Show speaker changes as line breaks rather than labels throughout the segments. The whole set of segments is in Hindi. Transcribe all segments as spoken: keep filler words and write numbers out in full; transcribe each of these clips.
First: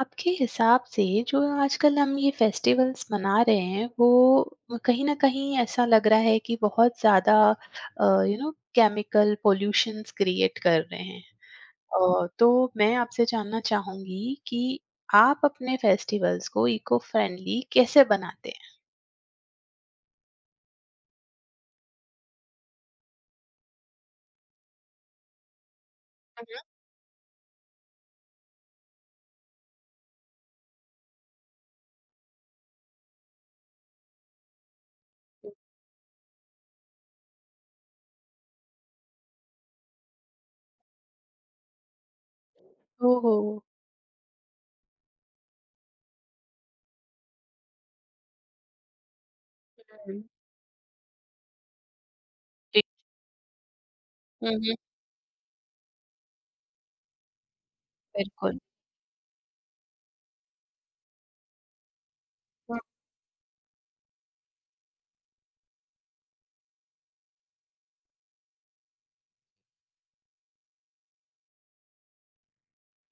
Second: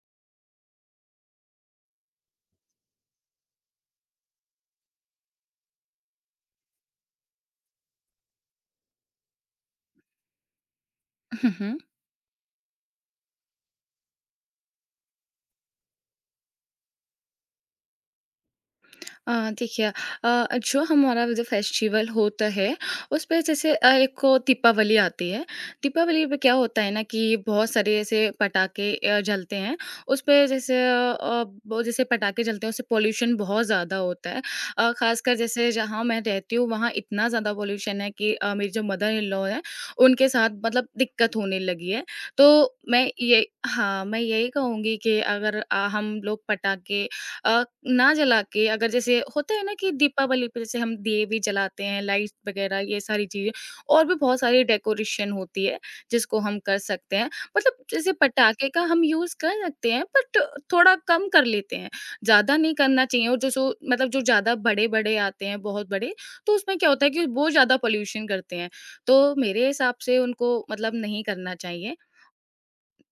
आपके हिसाब से जो आजकल हम ये फेस्टिवल्स मना रहे हैं वो कहीं ना कहीं ऐसा लग रहा है कि बहुत ज्यादा you know chemical pollutions create कर रहे हैं।
हुँ, हुँ।
अ, तो मैं आपसे जानना चाहूंगी कि आप अपने फेस्टिवल्स को इको फ्रेंडली कैसे बनाते हैं।
अ, देखिए, अ, जो हमारा जो फेस्टिवल होता है, उस पे जैसे अ, एक को दीपावली आती है। दीपावली पे क्या
हम्म।
होता है ना कि बहुत सारे ऐसे पटाखे अ, जलते हैं। उस पे जैसे अ, वो जैसे पटाखे जलते हैं, उससे पॉल्यूशन बहुत ज़्यादा होता है। अ, ख़ासकर जैसे जहाँ मैं रहती हूँ, वहाँ इतना ज़्यादा पॉल्यूशन है कि अ, मेरी जो मदर इन लॉ हैं, उनके साथ मतलब दिक्कत होने लगी है। तो मैं
ओहो।
ये हाँ, मैं यही कहूँगी कि अगर अ, हम लोग पटाखे अ, ना जला के, अगर जैसे होता है ना कि
हम्म।
दीपावली पे जैसे हम दिए भी जलाते हैं, लाइट्स वगैरह,
जी।
ये सारी चीज़ें और भी बहुत सारी
हम्म।
डेकोरेशन होती है, जिसको हम कर सकते हैं। मतलब जैसे
बिल्कुल।
पटाखे का हम यूज़ कर सकते हैं, बट थोड़ा कम कर लेते हैं, ज़्यादा नहीं करना चाहिए। और जो सो मतलब जो ज़्यादा बड़े-बड़े आते हैं, बहुत बड़े, तो उसमें क्या होता है कि वो ज़्यादा पॉल्यूशन करते हैं। तो मेरे हिसाब से उनको मतलब नहीं करना चाहिए।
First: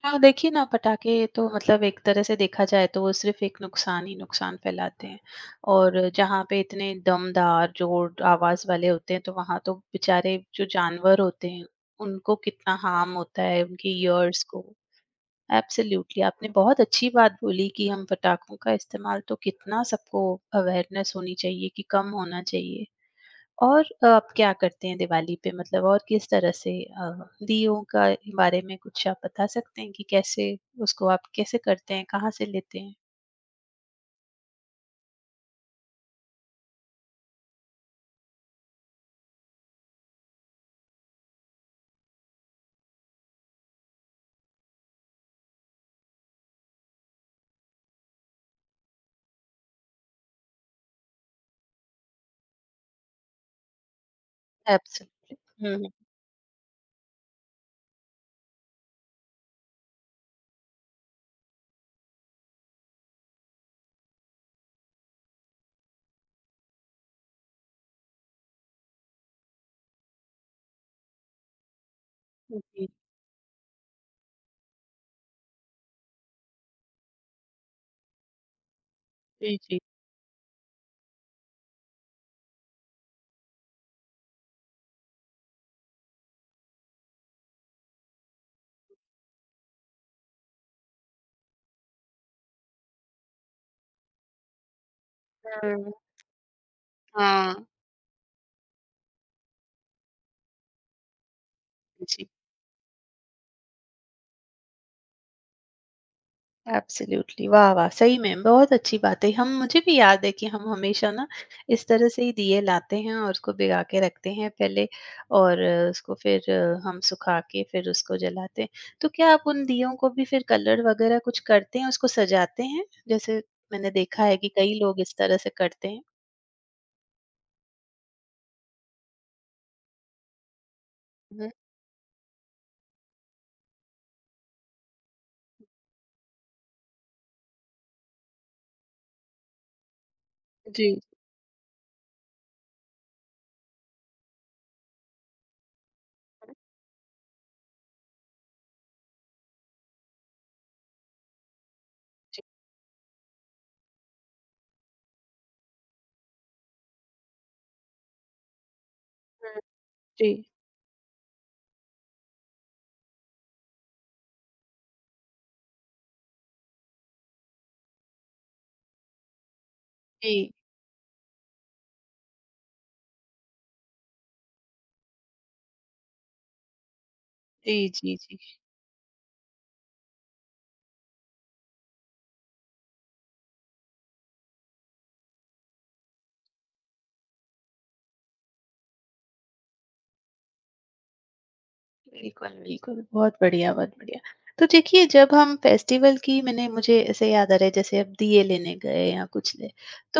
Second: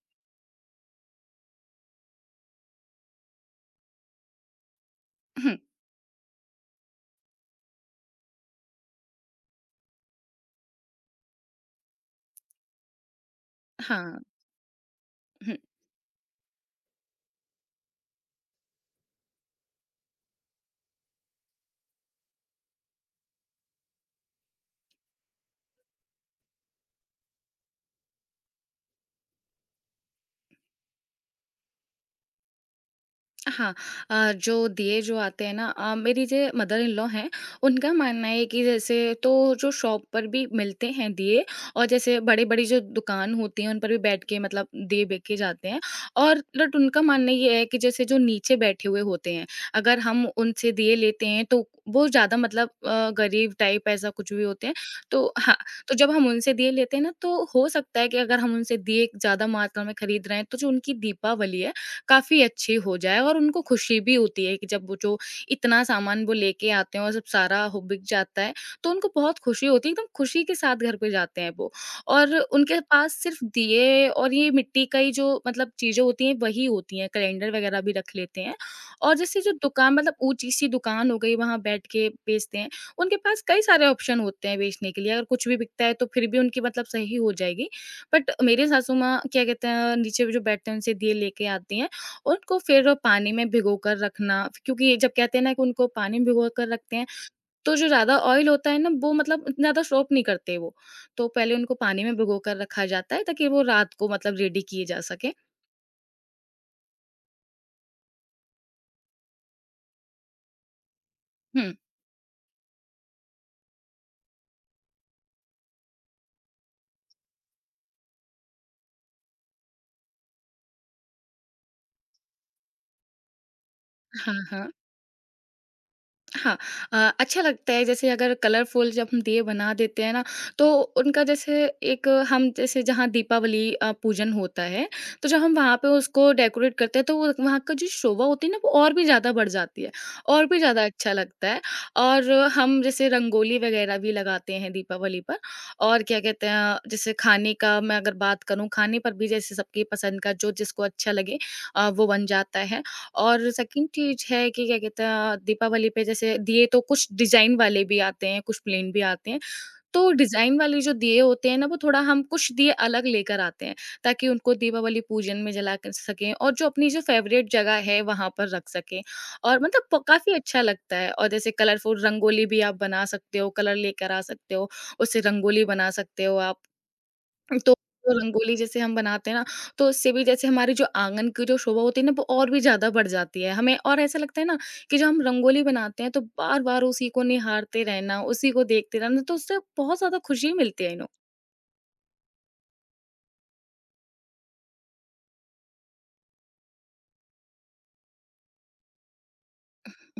हाँ, देखिए ना, पटाखे तो मतलब एक तरह से देखा जाए तो वो सिर्फ एक नुकसान ही नुकसान फैलाते हैं, और जहाँ पे इतने दमदार जोर आवाज वाले होते हैं तो वहां तो बेचारे जो जानवर होते हैं, उनको कितना हार्म होता है उनकी
हाँ।
ईयर्स को।
हुँ।
एब्सोल्युटली, आपने बहुत अच्छी बात बोली कि हम पटाखों का इस्तेमाल तो कितना, सबको अवेयरनेस होनी चाहिए कि कम होना चाहिए। और अ, आप क्या करते हैं दिवाली पे, मतलब और किस तरह से अ, दीयों का बारे में कुछ आप बता सकते हैं कि कैसे उसको आप कैसे करते हैं, कहाँ से लेते हैं?
हाँ, अ, जो दिए जो आते हैं ना, अ, मेरी जो मदर इन लॉ हैं, उनका मानना है कि जैसे तो जो शॉप पर भी मिलते हैं दिए, और जैसे बड़ी बड़ी जो दुकान होती हैं, उन पर भी बैठ के मतलब दिए बेचे जाते हैं। और बट उनका मानना ये है कि जैसे जो नीचे बैठे हुए होते हैं, अगर हम उनसे दिए लेते हैं, तो वो ज़्यादा मतलब अ, गरीब टाइप ऐसा कुछ भी होते हैं। तो हाँ,
एब्सोल्युटली। हुँ,
तो जब हम उनसे दिए लेते हैं ना, तो हो सकता है कि अगर हम उनसे दिए ज़्यादा मात्रा में खरीद रहे हैं, तो जो उनकी दीपावली है, काफ़ी अच्छी हो जाए, और उनको खुशी भी होती है कि जब वो जो इतना सामान वो लेके आते हैं, और सब सारा हो बिक जाता है, तो उनको बहुत खुशी होती है, एकदम खुशी के साथ घर पे जाते हैं वो। और
हुँ।
उनके
जी,
पास सिर्फ दिए और ये मिट्टी का ही जो मतलब चीज़ें होती हैं, वही होती हैं, कैलेंडर वगैरह भी रख लेते हैं। और जैसे जो
जी, जी।
दुकान मतलब ऊँची-सी दुकान हो गई, वहाँ बैठ के बेचते हैं, उनके पास कई सारे ऑप्शन होते हैं बेचने के लिए, अगर कुछ भी बिकता है तो फिर भी उनकी मतलब सही हो जाएगी। बट मेरे सासू माँ क्या कहते हैं, नीचे भी जो बैठते हैं उनसे दिए लेके आती हैं, उनको फिर पानी में भिगोकर रखना, क्योंकि जब कहते हैं ना कि उनको
हुँ,
पानी में भिगोकर रखते हैं,
हाँ।
तो जो ज़्यादा ऑयल होता है ना, वो मतलब इतना ज़्यादा सोक नहीं करते वो। तो पहले उनको पानी में
जी।
भिगोकर रखा जाता है, ताकि वो रात को मतलब रेडी किए जा सकें।
एब्सोल्युटली, वाह वाह, सही में बहुत अच्छी बात है। हम मुझे भी याद है कि हम हमेशा ना
हुँ।
इस तरह से ही दिए लाते हैं और उसको भिगा के रखते हैं पहले, और अ, उसको फिर अ, हम सुखा के फिर उसको जलाते हैं। तो क्या आप उन दियों को भी फिर कलर वगैरह कुछ करते हैं, उसको सजाते हैं जैसे मैंने देखा
हाँ,
है कि
हाँ।
कई लोग इस तरह से करते हैं।
हाँ, अ, अच्छा लगता है जैसे अगर कलरफुल जब हम दिए बना देते हैं ना, तो उनका
हम्म,
जैसे एक हम जैसे जहाँ दीपावली अ, पूजन होता है, तो जब हम वहाँ पे उसको डेकोरेट करते हैं, तो वो वहाँ का जो शोभा होती है ना, वो और भी ज़्यादा बढ़ जाती है, और भी ज़्यादा
जी
अच्छा लगता है। और हम जैसे रंगोली वगैरह भी लगाते हैं दीपावली पर। और क्या कहते हैं, जैसे खाने का मैं अगर बात करूँ, खाने पर भी जैसे सबकी पसंद का जो जिसको अच्छा लगे, अ, वो बन
जी।
जाता है। और सेकंड चीज़ है कि क्या कहते हैं, दीपावली पे जैसे दिए तो कुछ डिज़ाइन वाले भी आते हैं, कुछ प्लेन भी आते हैं।
हम्म,
तो
जी
डिज़ाइन वाले जो दिए होते हैं ना, वो थोड़ा हम कुछ दिए अलग लेकर आते हैं, ताकि उनको दीपावली पूजन में जला कर सकें, और जो अपनी जो फ़ेवरेट जगह है वहाँ पर रख सकें, और मतलब प काफ़ी
जी
अच्छा लगता है। और जैसे कलरफुल रंगोली भी आप बना सकते हो, कलर लेकर आ सकते हो, उससे रंगोली बना सकते हो आप। तो
जी।
जो
जी जी।
रंगोली जैसे हम बनाते हैं ना, तो उससे भी जैसे हमारी जो आँगन की जो शोभा होती है ना, वो और भी ज़्यादा बढ़ जाती है। हमें और ऐसा लगता है ना कि जो हम रंगोली बनाते हैं, तो बार-बार उसी को निहारते रहना, उसी को देखते रहना, तो उससे बहुत ज़्यादा खुशी मिलती है। इन
बिल्कुल, बिल्कुल, बहुत बढ़िया, बहुत बढ़िया। तो देखिए, जब हम फेस्टिवल की, मैंने, मुझे ऐसे याद आ रहा है जैसे अब दिए लेने गए या कुछ ले,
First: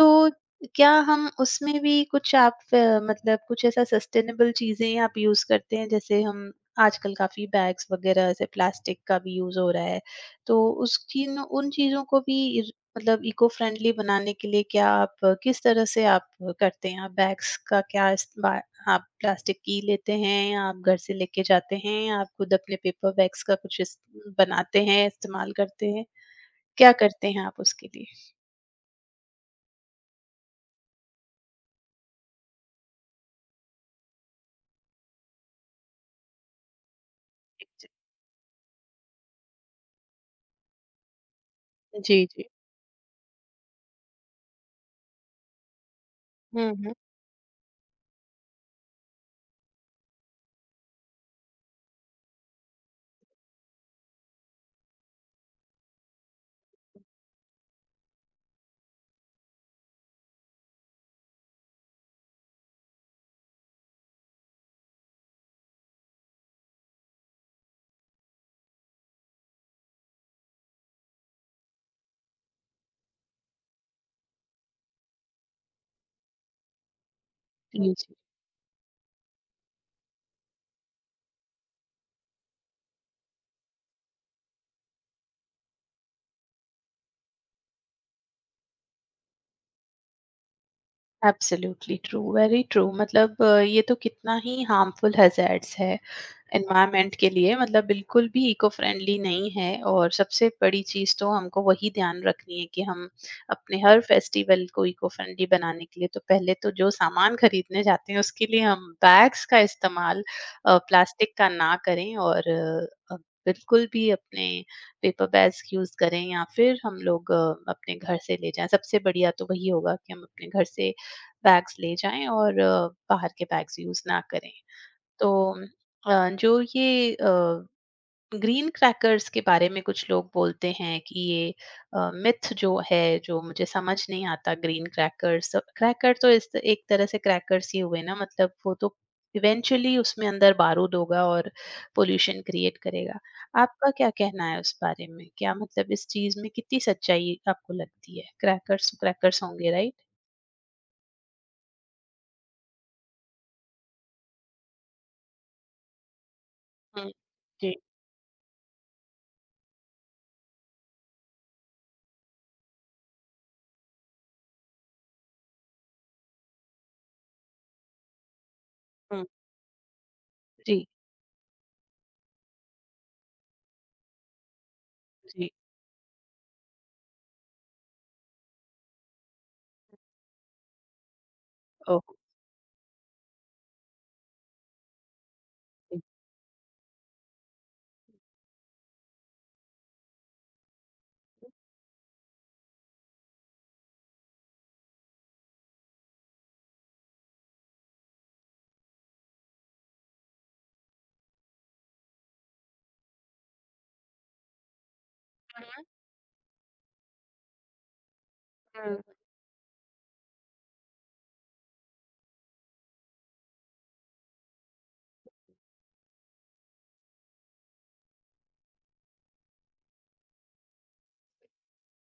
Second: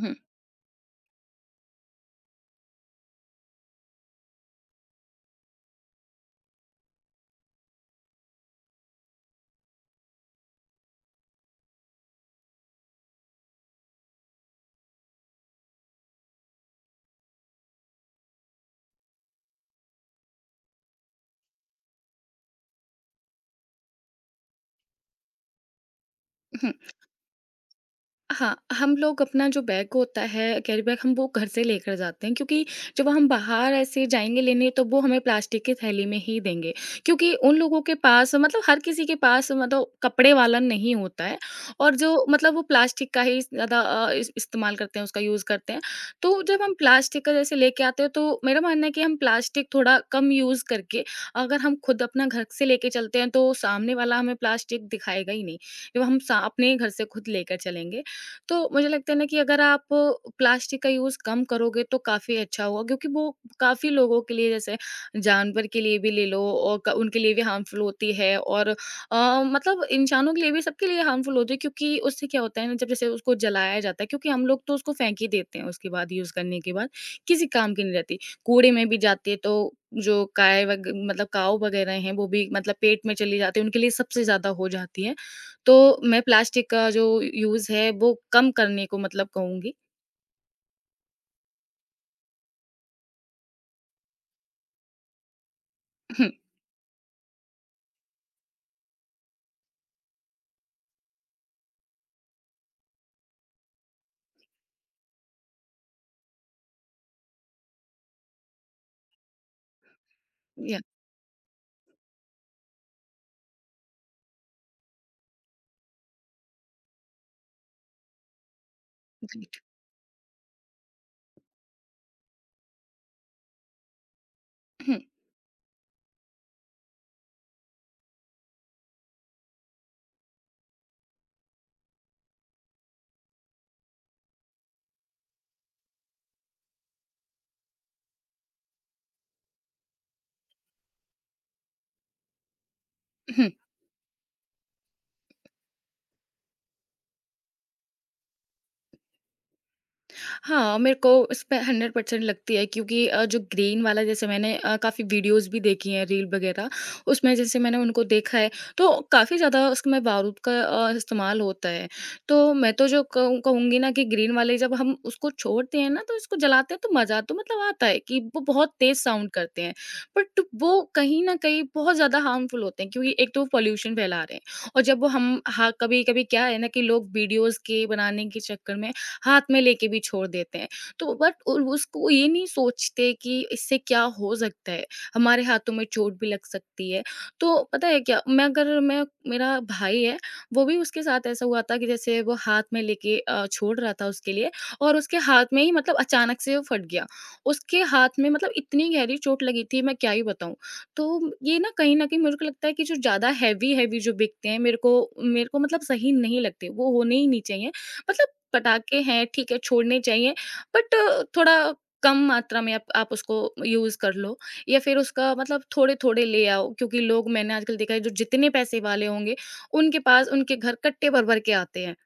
हुँ,
क्या हम उसमें भी कुछ, आप अ, मतलब कुछ ऐसा सस्टेनेबल चीज़ें आप यूज़ करते हैं? जैसे हम आजकल काफ़ी बैग्स वगैरह ऐसे प्लास्टिक का भी यूज़ हो रहा है, तो उस चीन उन चीज़ों को भी इर मतलब इको फ्रेंडली बनाने के लिए क्या आप अ, किस तरह से आप करते हैं? आप बैग्स का क्या इस्तेमा, आप प्लास्टिक की लेते हैं या आप घर से लेके जाते हैं या आप खुद अपने पेपर बैग्स का कुछ इस बनाते हैं, इस्तेमाल करते हैं?
हुँ।
क्या करते हैं आप उसके लिए?
हाँ, हम लोग अपना जो बैग होता है, कैरी बैग, हम वो घर से लेकर जाते हैं, क्योंकि जब हम बाहर ऐसे जाएँगे लेने, तो वो हमें प्लास्टिक की थैली में ही देंगे। क्योंकि उन लोगों के पास मतलब हर किसी के पास मतलब कपड़े वाला नहीं होता है, और जो
जी, जी।
मतलब वो प्लास्टिक का ही ज़्यादा अ, इस इस्तेमाल करते हैं, उसका यूज़ करते हैं। तो जब
हुँ,
हम
हुँ।
प्लास्टिक का जैसे लेके आते हैं, तो मेरा मानना है कि हम प्लास्टिक थोड़ा कम यूज़ करके, अगर हम खुद अपना घर से लेके चलते हैं, तो सामने वाला हमें प्लास्टिक दिखाएगा ही नहीं। जब हम सा अपने घर से खुद लेकर चलेंगे, तो मुझे लगता है ना कि अगर आप प्लास्टिक का यूज़ कम करोगे, तो काफ़ी अच्छा होगा, क्योंकि वो काफ़ी लोगों के लिए, जैसे जानवर के लिए भी ले लो, और क- उनके लिए भी हार्मफुल होती है, और अ, मतलब इंसानों के लिए भी, सबके लिए हार्मफुल होती है, क्योंकि उससे क्या होता है ना, जब जैसे उसको जलाया जाता है, क्योंकि हम लोग तो उसको फेंक ही देते हैं उसके बाद, यूज़ करने के बाद किसी काम की
जी,
नहीं
जी।
रहती। कूड़े में भी जाती है, तो जो गाय वग- मतलब काव वगैरह हैं, वो भी मतलब पेट में चली जाती है, उनके लिए सबसे ज़्यादा हो जाती है। तो मैं प्लास्टिक का जो यूज़ है वो कम करने को मतलब कहूँगी।
एब्सोल्युटली ट्रू, वेरी ट्रू, मतलब अ, ये तो कितना ही हार्मफुल हैजर्ड्स है
हुँ,
एनवायरनमेंट के लिए, मतलब बिल्कुल भी इको फ्रेंडली नहीं है। और सबसे बड़ी चीज़ तो हमको वही ध्यान रखनी है कि हम अपने हर फेस्टिवल को इको फ्रेंडली बनाने के लिए तो पहले तो जो सामान खरीदने जाते हैं उसके लिए हम बैग्स का इस्तेमाल,
या
प्लास्टिक का ना करें। और अ, बिल्कुल भी अपने पेपर बैग्स यूज करें, या फिर हम लोग अ, अपने घर से ले जाएं। सबसे बढ़िया तो
राइट।
वही होगा कि हम अपने घर से बैग्स ले जाएँ और अ, बाहर के बैग्स यूज़ ना करें।
हुँ,
तो अ, जो ये अ, ग्रीन क्रैकर्स के बारे में कुछ लोग बोलते हैं कि ये अ, मिथ जो है, जो मुझे समझ नहीं आता, ग्रीन क्रैकर्स, तो क्रैकर तो, इस एक तरह से क्रैकर्स ही हुए ना, मतलब वो तो इवेंचुअली उसमें अंदर बारूद होगा और पॉल्यूशन क्रिएट करेगा।
हुँ।
आपका क्या कहना है उस बारे में? क्या, मतलब इस चीज़ में कितनी सच्चाई आपको लगती है? क्रैकर्स, क्रैकर्स होंगे, राइट?
हाँ, मेरे को इसमें हंड्रेड परसेंट लगती है, क्योंकि अ, जो ग्रीन वाला, जैसे मैंने अ, काफ़ी वीडियोज़ भी देखी हैं, रील वगैरह,
हुँ।
उसमें जैसे
जी,
मैंने उनको देखा है, तो काफ़ी ज़्यादा उसमें बारूद का अ, इस्तेमाल होता है। तो मैं तो जो कहूँ कहूँगी ना कि ग्रीन वाले जब हम उसको छोड़ते हैं ना, तो इसको जलाते हैं तो मज़ा तो मतलब आता है कि वो बहुत तेज़
हुँ।
साउंड करते हैं, बट वो
जी।
कहीं न कहीं बहुत ज़्यादा हार्मफुल होते हैं, क्योंकि एक तो वो पॉल्यूशन फैला रहे हैं, और जब वो हम,
जी,
हाँ, कभी-कभी क्या है ना कि लोग वीडियोज़ के बनाने के चक्कर में हाथ में लेके भी छोड़ देते हैं। तो बट उ उसको
ओके।
ये नहीं सोचते कि इससे क्या हो सकता है, हमारे हाथों में चोट भी लग सकती है। तो पता है क्या, मैं अगर मैं मेरा भाई है, वो भी, उसके साथ ऐसा हुआ था कि जैसे वो हाथ में लेके अ, छोड़ रहा था उसके लिए, और उसके हाथ में ही मतलब अचानक से वो फट गया। उसके हाथ में मतलब इतनी गहरी चोट लगी थी, मैं क्या ही बताऊँ। तो ये ना कहीं न कहीं मेरे को लगता है कि जो ज़्यादा हैवी-हैवी जो बिकते हैं, मेरे को मेरे को मतलब सही नहीं लगते, वो होने ही नहीं चाहिए। मतलब पटाखे
हम्म,
हैं, ठीक है, छोड़ने चाहिए, बट थोड़ा कम मात्रा में आप आप उसको यूज कर लो, या फिर उसका मतलब थोड़े थोड़े ले आओ, क्योंकि लोग, मैंने आजकल देखा है, जो जितने पैसे वाले होंगे, उनके पास, उनके घर कट्टे भर भर के आते हैं।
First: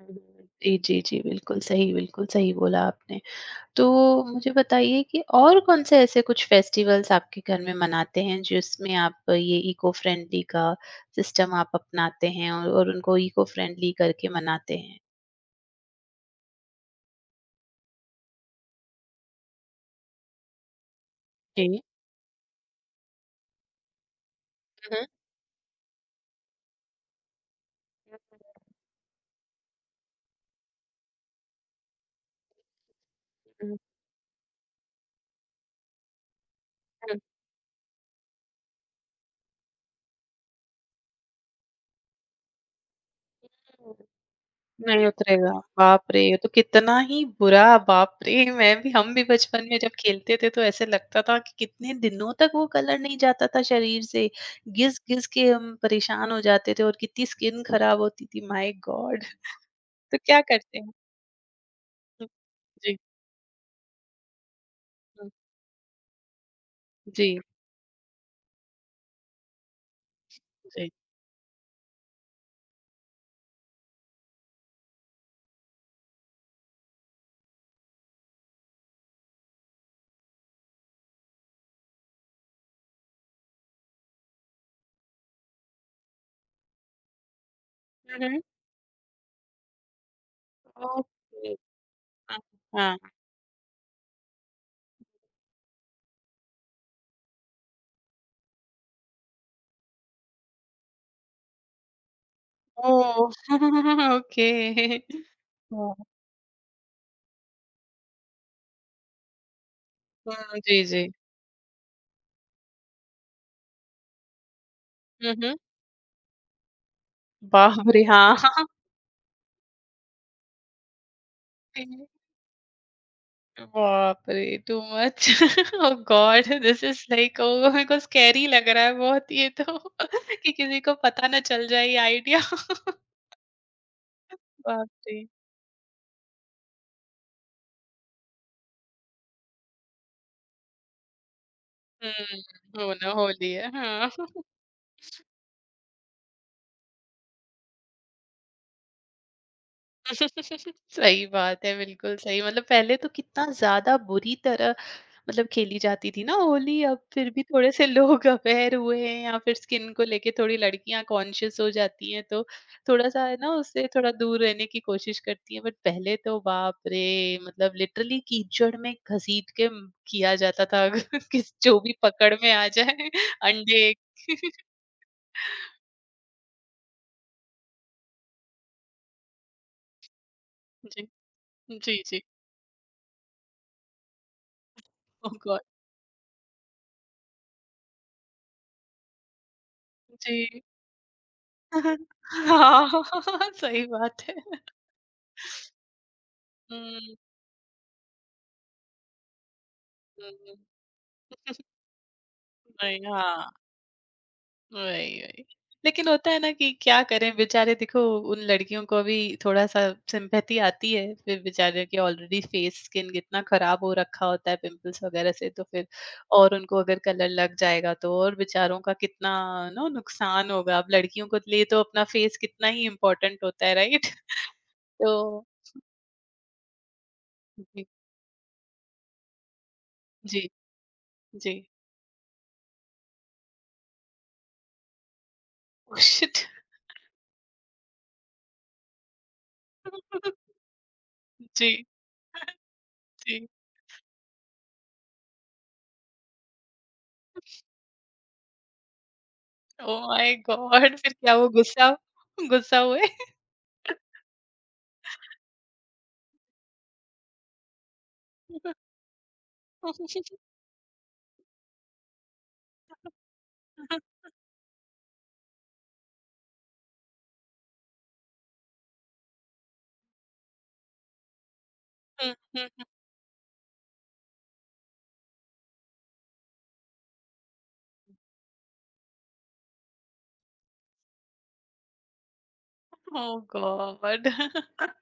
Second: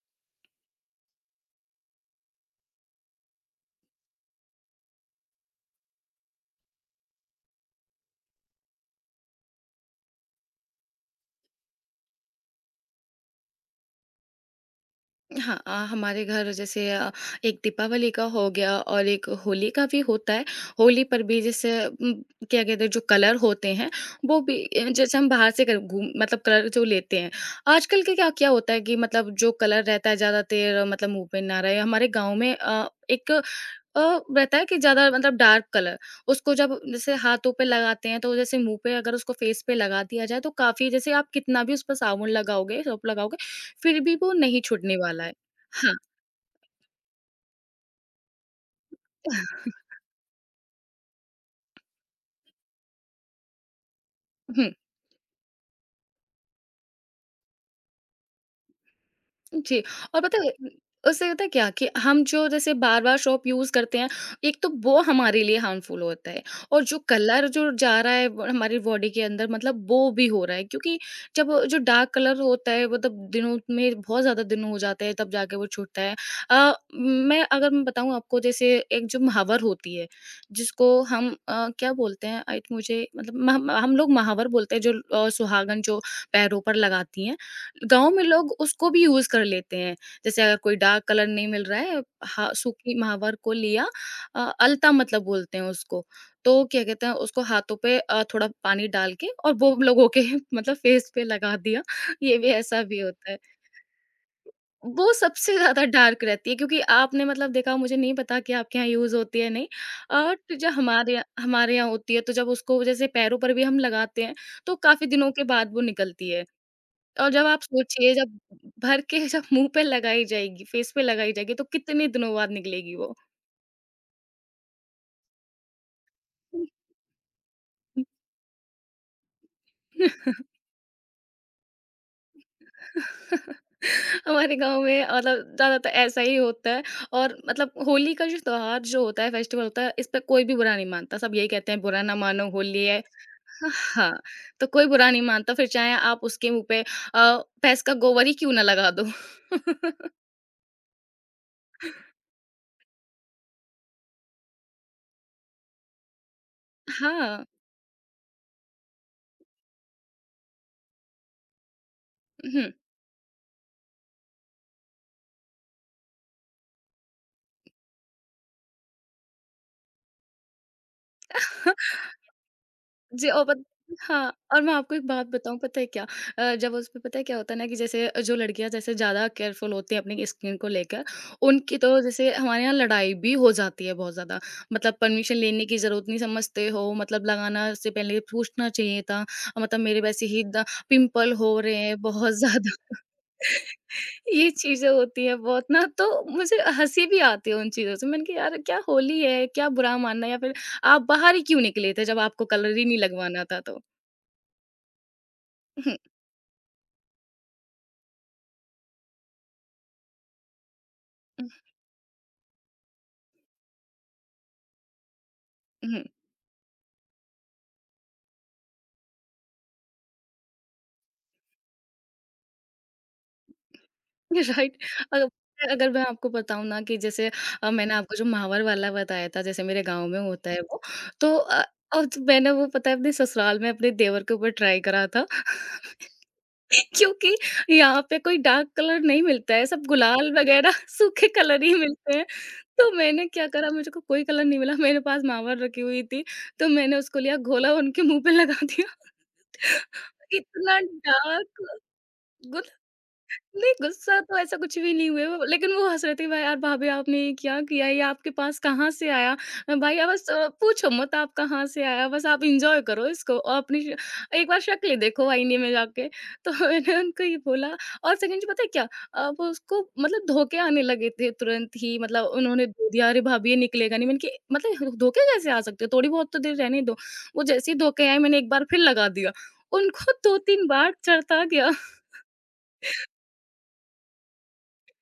जी, जी, जी, बिल्कुल सही, बिल्कुल सही बोला आपने। तो मुझे बताइए कि और कौन-से ऐसे कुछ फेस्टिवल्स आपके घर में मनाते हैं जिसमें आप ये इको फ्रेंडली का सिस्टम आप अपनाते हैं, और और उनको इको फ्रेंडली करके मनाते हैं?
हाँ, अ, हमारे घर जैसे अ, एक दीपावली का हो गया और एक होली का भी होता है। होली पर भी जैसे
जी।
म, क्या कहते हैं, जो कलर होते हैं, वो भी अ,
हुँ,
जैसे हम बाहर से कर, घूम मतलब कलर जो लेते हैं आजकल के, क्या क्या होता है कि मतलब जो कलर रहता है ज़्यादा देर, अ, मतलब मुंह पे ना रहे, हमारे गांव में अ, एक, अ, रहता है कि ज़्यादा मतलब डार्क कलर, उसको जब जैसे हाथों पे लगाते हैं, तो जैसे मुँह पे अगर उसको फेस पे लगा दिया जाए, तो काफ़ी, जैसे आप कितना भी उस पर साबुन लगाओगे, सोप लगाओगे,
हुँ।
फिर भी वो नहीं छूटने
नहीं
वाला है।
उतरेगा,
हाँ।
बाप रे! ये तो कितना ही बुरा। बाप रे! मैं भी, हम भी बचपन में जब खेलते थे तो ऐसे लगता था कि कितने दिनों तक वो कलर नहीं जाता था शरीर से,
हुँ।
घिस-घिस के हम परेशान हो जाते थे और कितनी स्किन खराब होती थी, माय गॉड!
जी,
तो
और
क्या
पता है उम,
करते हैं?
उससे होता है क्या कि हम
हुँ,
जो जैसे
जी,
बार-बार सोप यूज़ करते हैं, एक तो वो
हुँ,
हमारे लिए हार्मफुल होता है, और जो
जी,
कलर जो जा रहा है ब हमारी बॉडी के अंदर, मतलब वो भी हो रहा है,
जी।
क्योंकि जब वो जो डार्क कलर होता है, वो तब दिनों में बहुत ज़्यादा दिन हो जाते हैं तब जाके वो छूटता है। अ, मैं अगर मैं बताऊँ आपको, जैसे एक जो मुहावर होती है, जिसको हम अ, क्या बोलते हैं? आई मुझे मतलब मह हम लोग मुहावर बोलते हैं जो अ, सुहागन जो पैरों पर लगाती हैं। गाँव में
हुँ, हुँ,
लोग उसको भी यूज़ कर लेते हैं। जैसे अगर कोई डार्क कलर नहीं
ओके।
मिल रहा है,
हाँ,
हा सूखी
हाँ।
महावर को लिया। अ, अलता मतलब बोलते हैं उसको। तो क्या कहते हैं, उसको हाथों पे अ, थोड़ा पानी डाल के और वो लोगों के मतलब फेस पे लगा दिया। ये भी ऐसा भी होता
ओह!
है।
ओके।
वो सबसे ज़्यादा
हाँ,
डार्क रहती है क्योंकि आपने मतलब देखा, मुझे नहीं पता कि आपके यहाँ यूज़ होती है नहीं। बट
हाँ,
जब
जी, जी।
हमारे यहाँ हमारे यहाँ होती है तो जब उसको जैसे पैरों पर भी हम लगाते हैं, तो काफ़ी दिनों
हुँ,
के
हुँ,
बाद वो निकलती है। और जब आप
बाप रे!
सोचिए, जब
हाँ।
भर के जब मुँह पे लगाई जाएगी, फेस पे लगाई जाएगी, तो कितने दिनों बाद निकलेगी वो।
बाप रे! Too much. Oh god, this is like, oh मेरे को स्कैरी लग रहा है बहुत ये तो कि किसी को पता ना चल जाए ये आइडिया।
हमारे गाँव
बाप
में
रे!
मतलब ज़्यादातर ऐसा ही होता है और मतलब होली का जो त्योहार जो होता है, फेस्टिवल होता है, इस पे कोई भी बुरा नहीं मानता। सब यही कहते हैं बुरा
हुँ,
ना मानो होली
हो
है।
ना हो लिया। हाँ।
हाँ, तो कोई बुरा नहीं मानता फिर चाहे आप उसके मुँह पे अ, भैंस का गोबर ही क्यों ना लगा दो।
सही बात है, बिल्कुल सही। मतलब पहले तो कितना ज़्यादा बुरी तरह मतलब खेली जाती थी ना होली, अब फिर भी
हाँ,
थोड़े-से लोग अवेयर हुए हैं, या फिर स्किन को लेके थोड़ी लड़कियाँ कॉन्शियस हो जाती हैं, तो
हुँ।
थोड़ा-सा है ना, उससे थोड़ा दूर रहने की कोशिश करती हैं। बट पहले तो बाप रे! मतलब लिटरली कीचड़ में घसीट के म किया जाता था, अगर किस जो भी पकड़ में आ जाए,
जी और पत
अंडे
हाँ, और मैं आपको एक बात बताऊँ, पता है क्या? अ, जब उसमें पता है क्या होता है ना कि जैसे जो लड़कियाँ जैसे ज़्यादा केयरफुल होती हैं अपनी स्किन को लेकर,
जी,
उनकी
जी,
तो
जी।
जैसे हमारे यहाँ लड़ाई भी हो जाती है बहुत ज़्यादा। मतलब परमिशन
ओह
लेने
गॉड!
की ज़रूरत नहीं समझते हो, मतलब लगाना से पहले पूछना चाहिए था। मतलब मेरे वैसे
जी।
ही द पिंपल हो रहे हैं
हाँ,
बहुत ज़्यादा।
सही बात है।
ये चीज़ें होती हैं बहुत ना, तो मुझे हँसी
हुँ,
भी आती है उन चीज़ों से। मैंने कहा यार क्या होली है, क्या बुरा मानना,
हुँ।
या फिर
वही,
आप बाहर ही क्यों निकले थे जब आपको कलर ही नहीं
हाँ,
लगवाना था तो?
वही, वही।
उहुँ,
लेकिन होता है ना कि क्या करें, बेचारे देखो उन लड़कियों को भी थोड़ा-सा सिम्पैथी आती है, फिर
उह,
बेचारे के ऑलरेडी फेस स्किन कितना खराब हो रखा होता है पिंपल्स वगैरह से, तो फिर
उहुँ,
और उनको अगर कलर लग जाएगा तो और बेचारों का कितना नो नुकसान होगा। अब लड़कियों के लिए तो अपना फेस कितना ही इम्पोर्टेंट होता है, राइट?
राइट। अ,
तो
अगर मैं आपको बताऊँ ना कि जैसे अ,
जी,
मैंने आपको जो महावर वाला बताया था जैसे मेरे गाँव में
जी,
होता है वो, तो
जी।
अ, और तो मैंने वो पता है अपने ससुराल में अपने देवर के ऊपर ट्राई करा था।
Oh shit!
क्योंकि यहाँ पे कोई डार्क कलर नहीं मिलता है, सब गुलाल वगैरह सूखे कलर
जी।
ही मिलते हैं। तो मैंने
जी।
क्या करा, मुझे को कोई कलर नहीं मिला, मेरे पास मावर रखी हुई थी, तो मैंने उसको लिया, घोला, उनके मुँह पे लगा दिया।
ओह माय
इतना
गॉड! फिर क्या वो
डार्क
गुस्सा,
गुड
गुस्सा हुए?
नहीं, गुस्सा तो ऐसा कुछ भी नहीं हुए वो, लेकिन वो हँस रहे थे, "भाई यार भाभी आपने ये क्या किया? ये आपके पास कहाँ से आया? अ, भाई आप बस अ, पूछो मत आप कहाँ से आया? बस आप एन्जॉय करो इसको और अपनी श एक बार शक्ल देखो आईने में जाके।" तो मैंने उनको ये बोला। और सेकंड चीज़ पता है क्या? अ, वो उसको मतलब धोखे आने लगे थे तुरंत ही, मतलब
हुँ, हुँ,
उन्होंने
हुँ।
धो दिया, "अरे भाभी ये निकलेगा नहीं।" मैंने कि मतलब धोखे कैसे आ सकते हो? थोड़ी बहुत तो देर रहने दो। वो जैसे ही धोके आए मैंने एक बार फिर लगा दिया। उनको दो तीन बार चढ़ता गया।
Oh god!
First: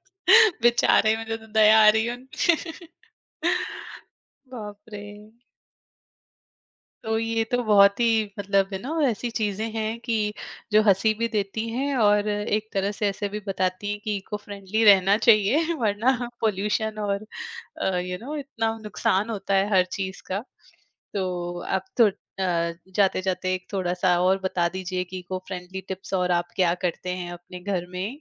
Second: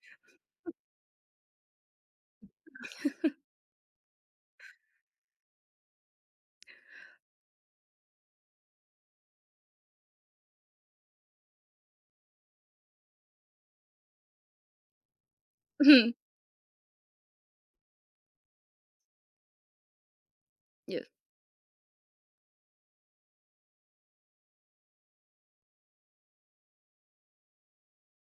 बेचारे, मुझे तो दया आ रही है उन पे। बाप रे! तो ये तो बहुत ही, मतलब है ना ऐसी चीजें हैं कि जो हंसी भी देती हैं और एक तरह से ऐसे भी बताती हैं कि इको फ्रेंडली रहना चाहिए, वरना पोल्यूशन और यू नो इतना नुकसान होता है हर चीज का।
हुँ।
तो आप तो जाते जाते एक थोड़ा सा और बता दीजिए कि इको फ्रेंडली टिप्स, और आप क्या करते हैं अपने घर में।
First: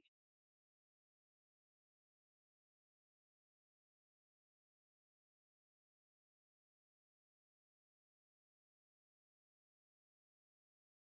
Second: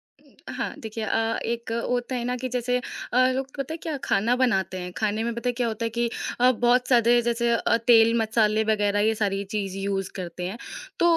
हाँ, देखिए, अ, एक होता है ना कि जैसे अ, लोग पता है क्या खाना बनाते हैं, खाने में पता है क्या होता है कि अ, बहुत सारे जैसे अ, तेल मसाले वगैरह ये सारी चीज़ यूज़ करते हैं। तो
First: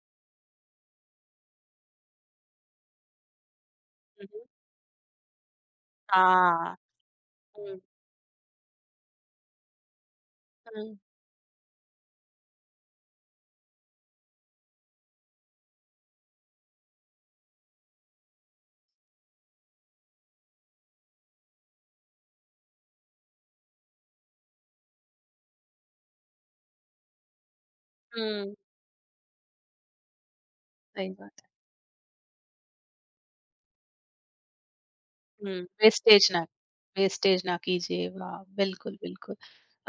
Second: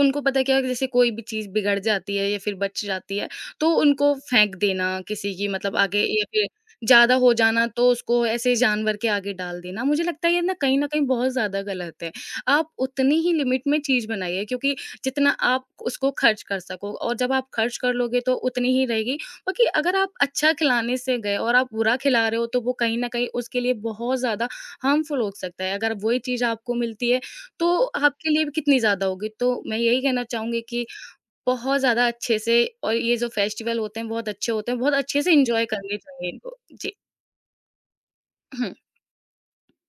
उनको पता है क्या कि जैसे कोई भी चीज़ बिगड़ जाती है या फिर बच जाती है, तो उनको
मम्म।
फेंक देना किसी की मतलब आगे, या फिर
हाँ।
ज़्यादा हो जाना
हम्म।
तो उसको ऐसे जानवर के आगे डाल देना। मुझे लगता है ये ना कहीं न
हम्म।
कहीं बहुत ज़्यादा गलत है। आप उतनी ही लिमिट में चीज़ बनाइए क्योंकि जितना आप उसको खर्च कर सको, और जब आप खर्च कर लोगे तो उतनी ही रहेगी। बाकी अगर आप अच्छा खिलाने से गए और आप बुरा खिला रहे हो, तो वो कहीं ना कहीं उसके लिए बहुत ज़्यादा हार्मफुल हो सकता है। अगर वही चीज़ आपको मिलती है तो आपके लिए भी
हम्म,
कितनी ज़्यादा होगी। तो मैं यही कहना चाहूँगी कि
सही बात।
बहुत ज़्यादा अच्छे से, और ये जो फेस्टिवल होते हैं बहुत अच्छे होते हैं, बहुत अच्छे से
हुँ,
इंजॉय करने
वेस्टेज
चाहिए
ना
इनको जी।
वेस्टेज ना कीजिए, वाह!
हम्म।
बिल्कुल, बिल्कुल।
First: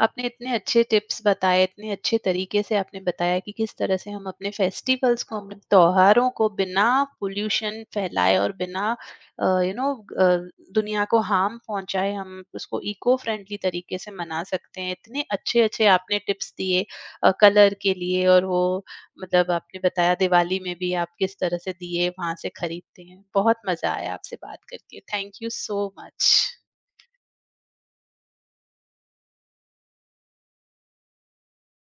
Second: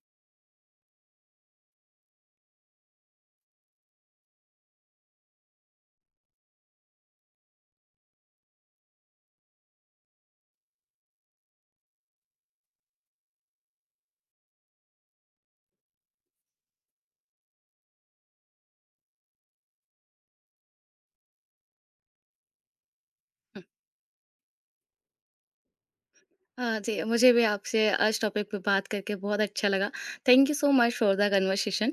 आपने इतने अच्छे टिप्स बताए, इतने अच्छे तरीके से आपने बताया कि किस तरह से हम अपने फेस्टिवल्स को, अपने त्योहारों को बिना पॉल्यूशन फैलाए और बिना अ, यू नो अ, दुनिया को हार्म पहुँचाए, हम उसको इको फ्रेंडली तरीके से मना सकते हैं। इतने अच्छे-अच्छे आपने टिप्स दिए अ, कलर के लिए, और वो मतलब आपने बताया दिवाली में भी आप किस तरह से दिए वहाँ से खरीदते हैं। बहुत
हम्म।
मज़ा आया आपसे बात करके। Thank you so much.
हाँ जी, मुझे भी आपसे आज टॉपिक पे बात करके बहुत अच्छा लगा। Thank you so much for the conversation.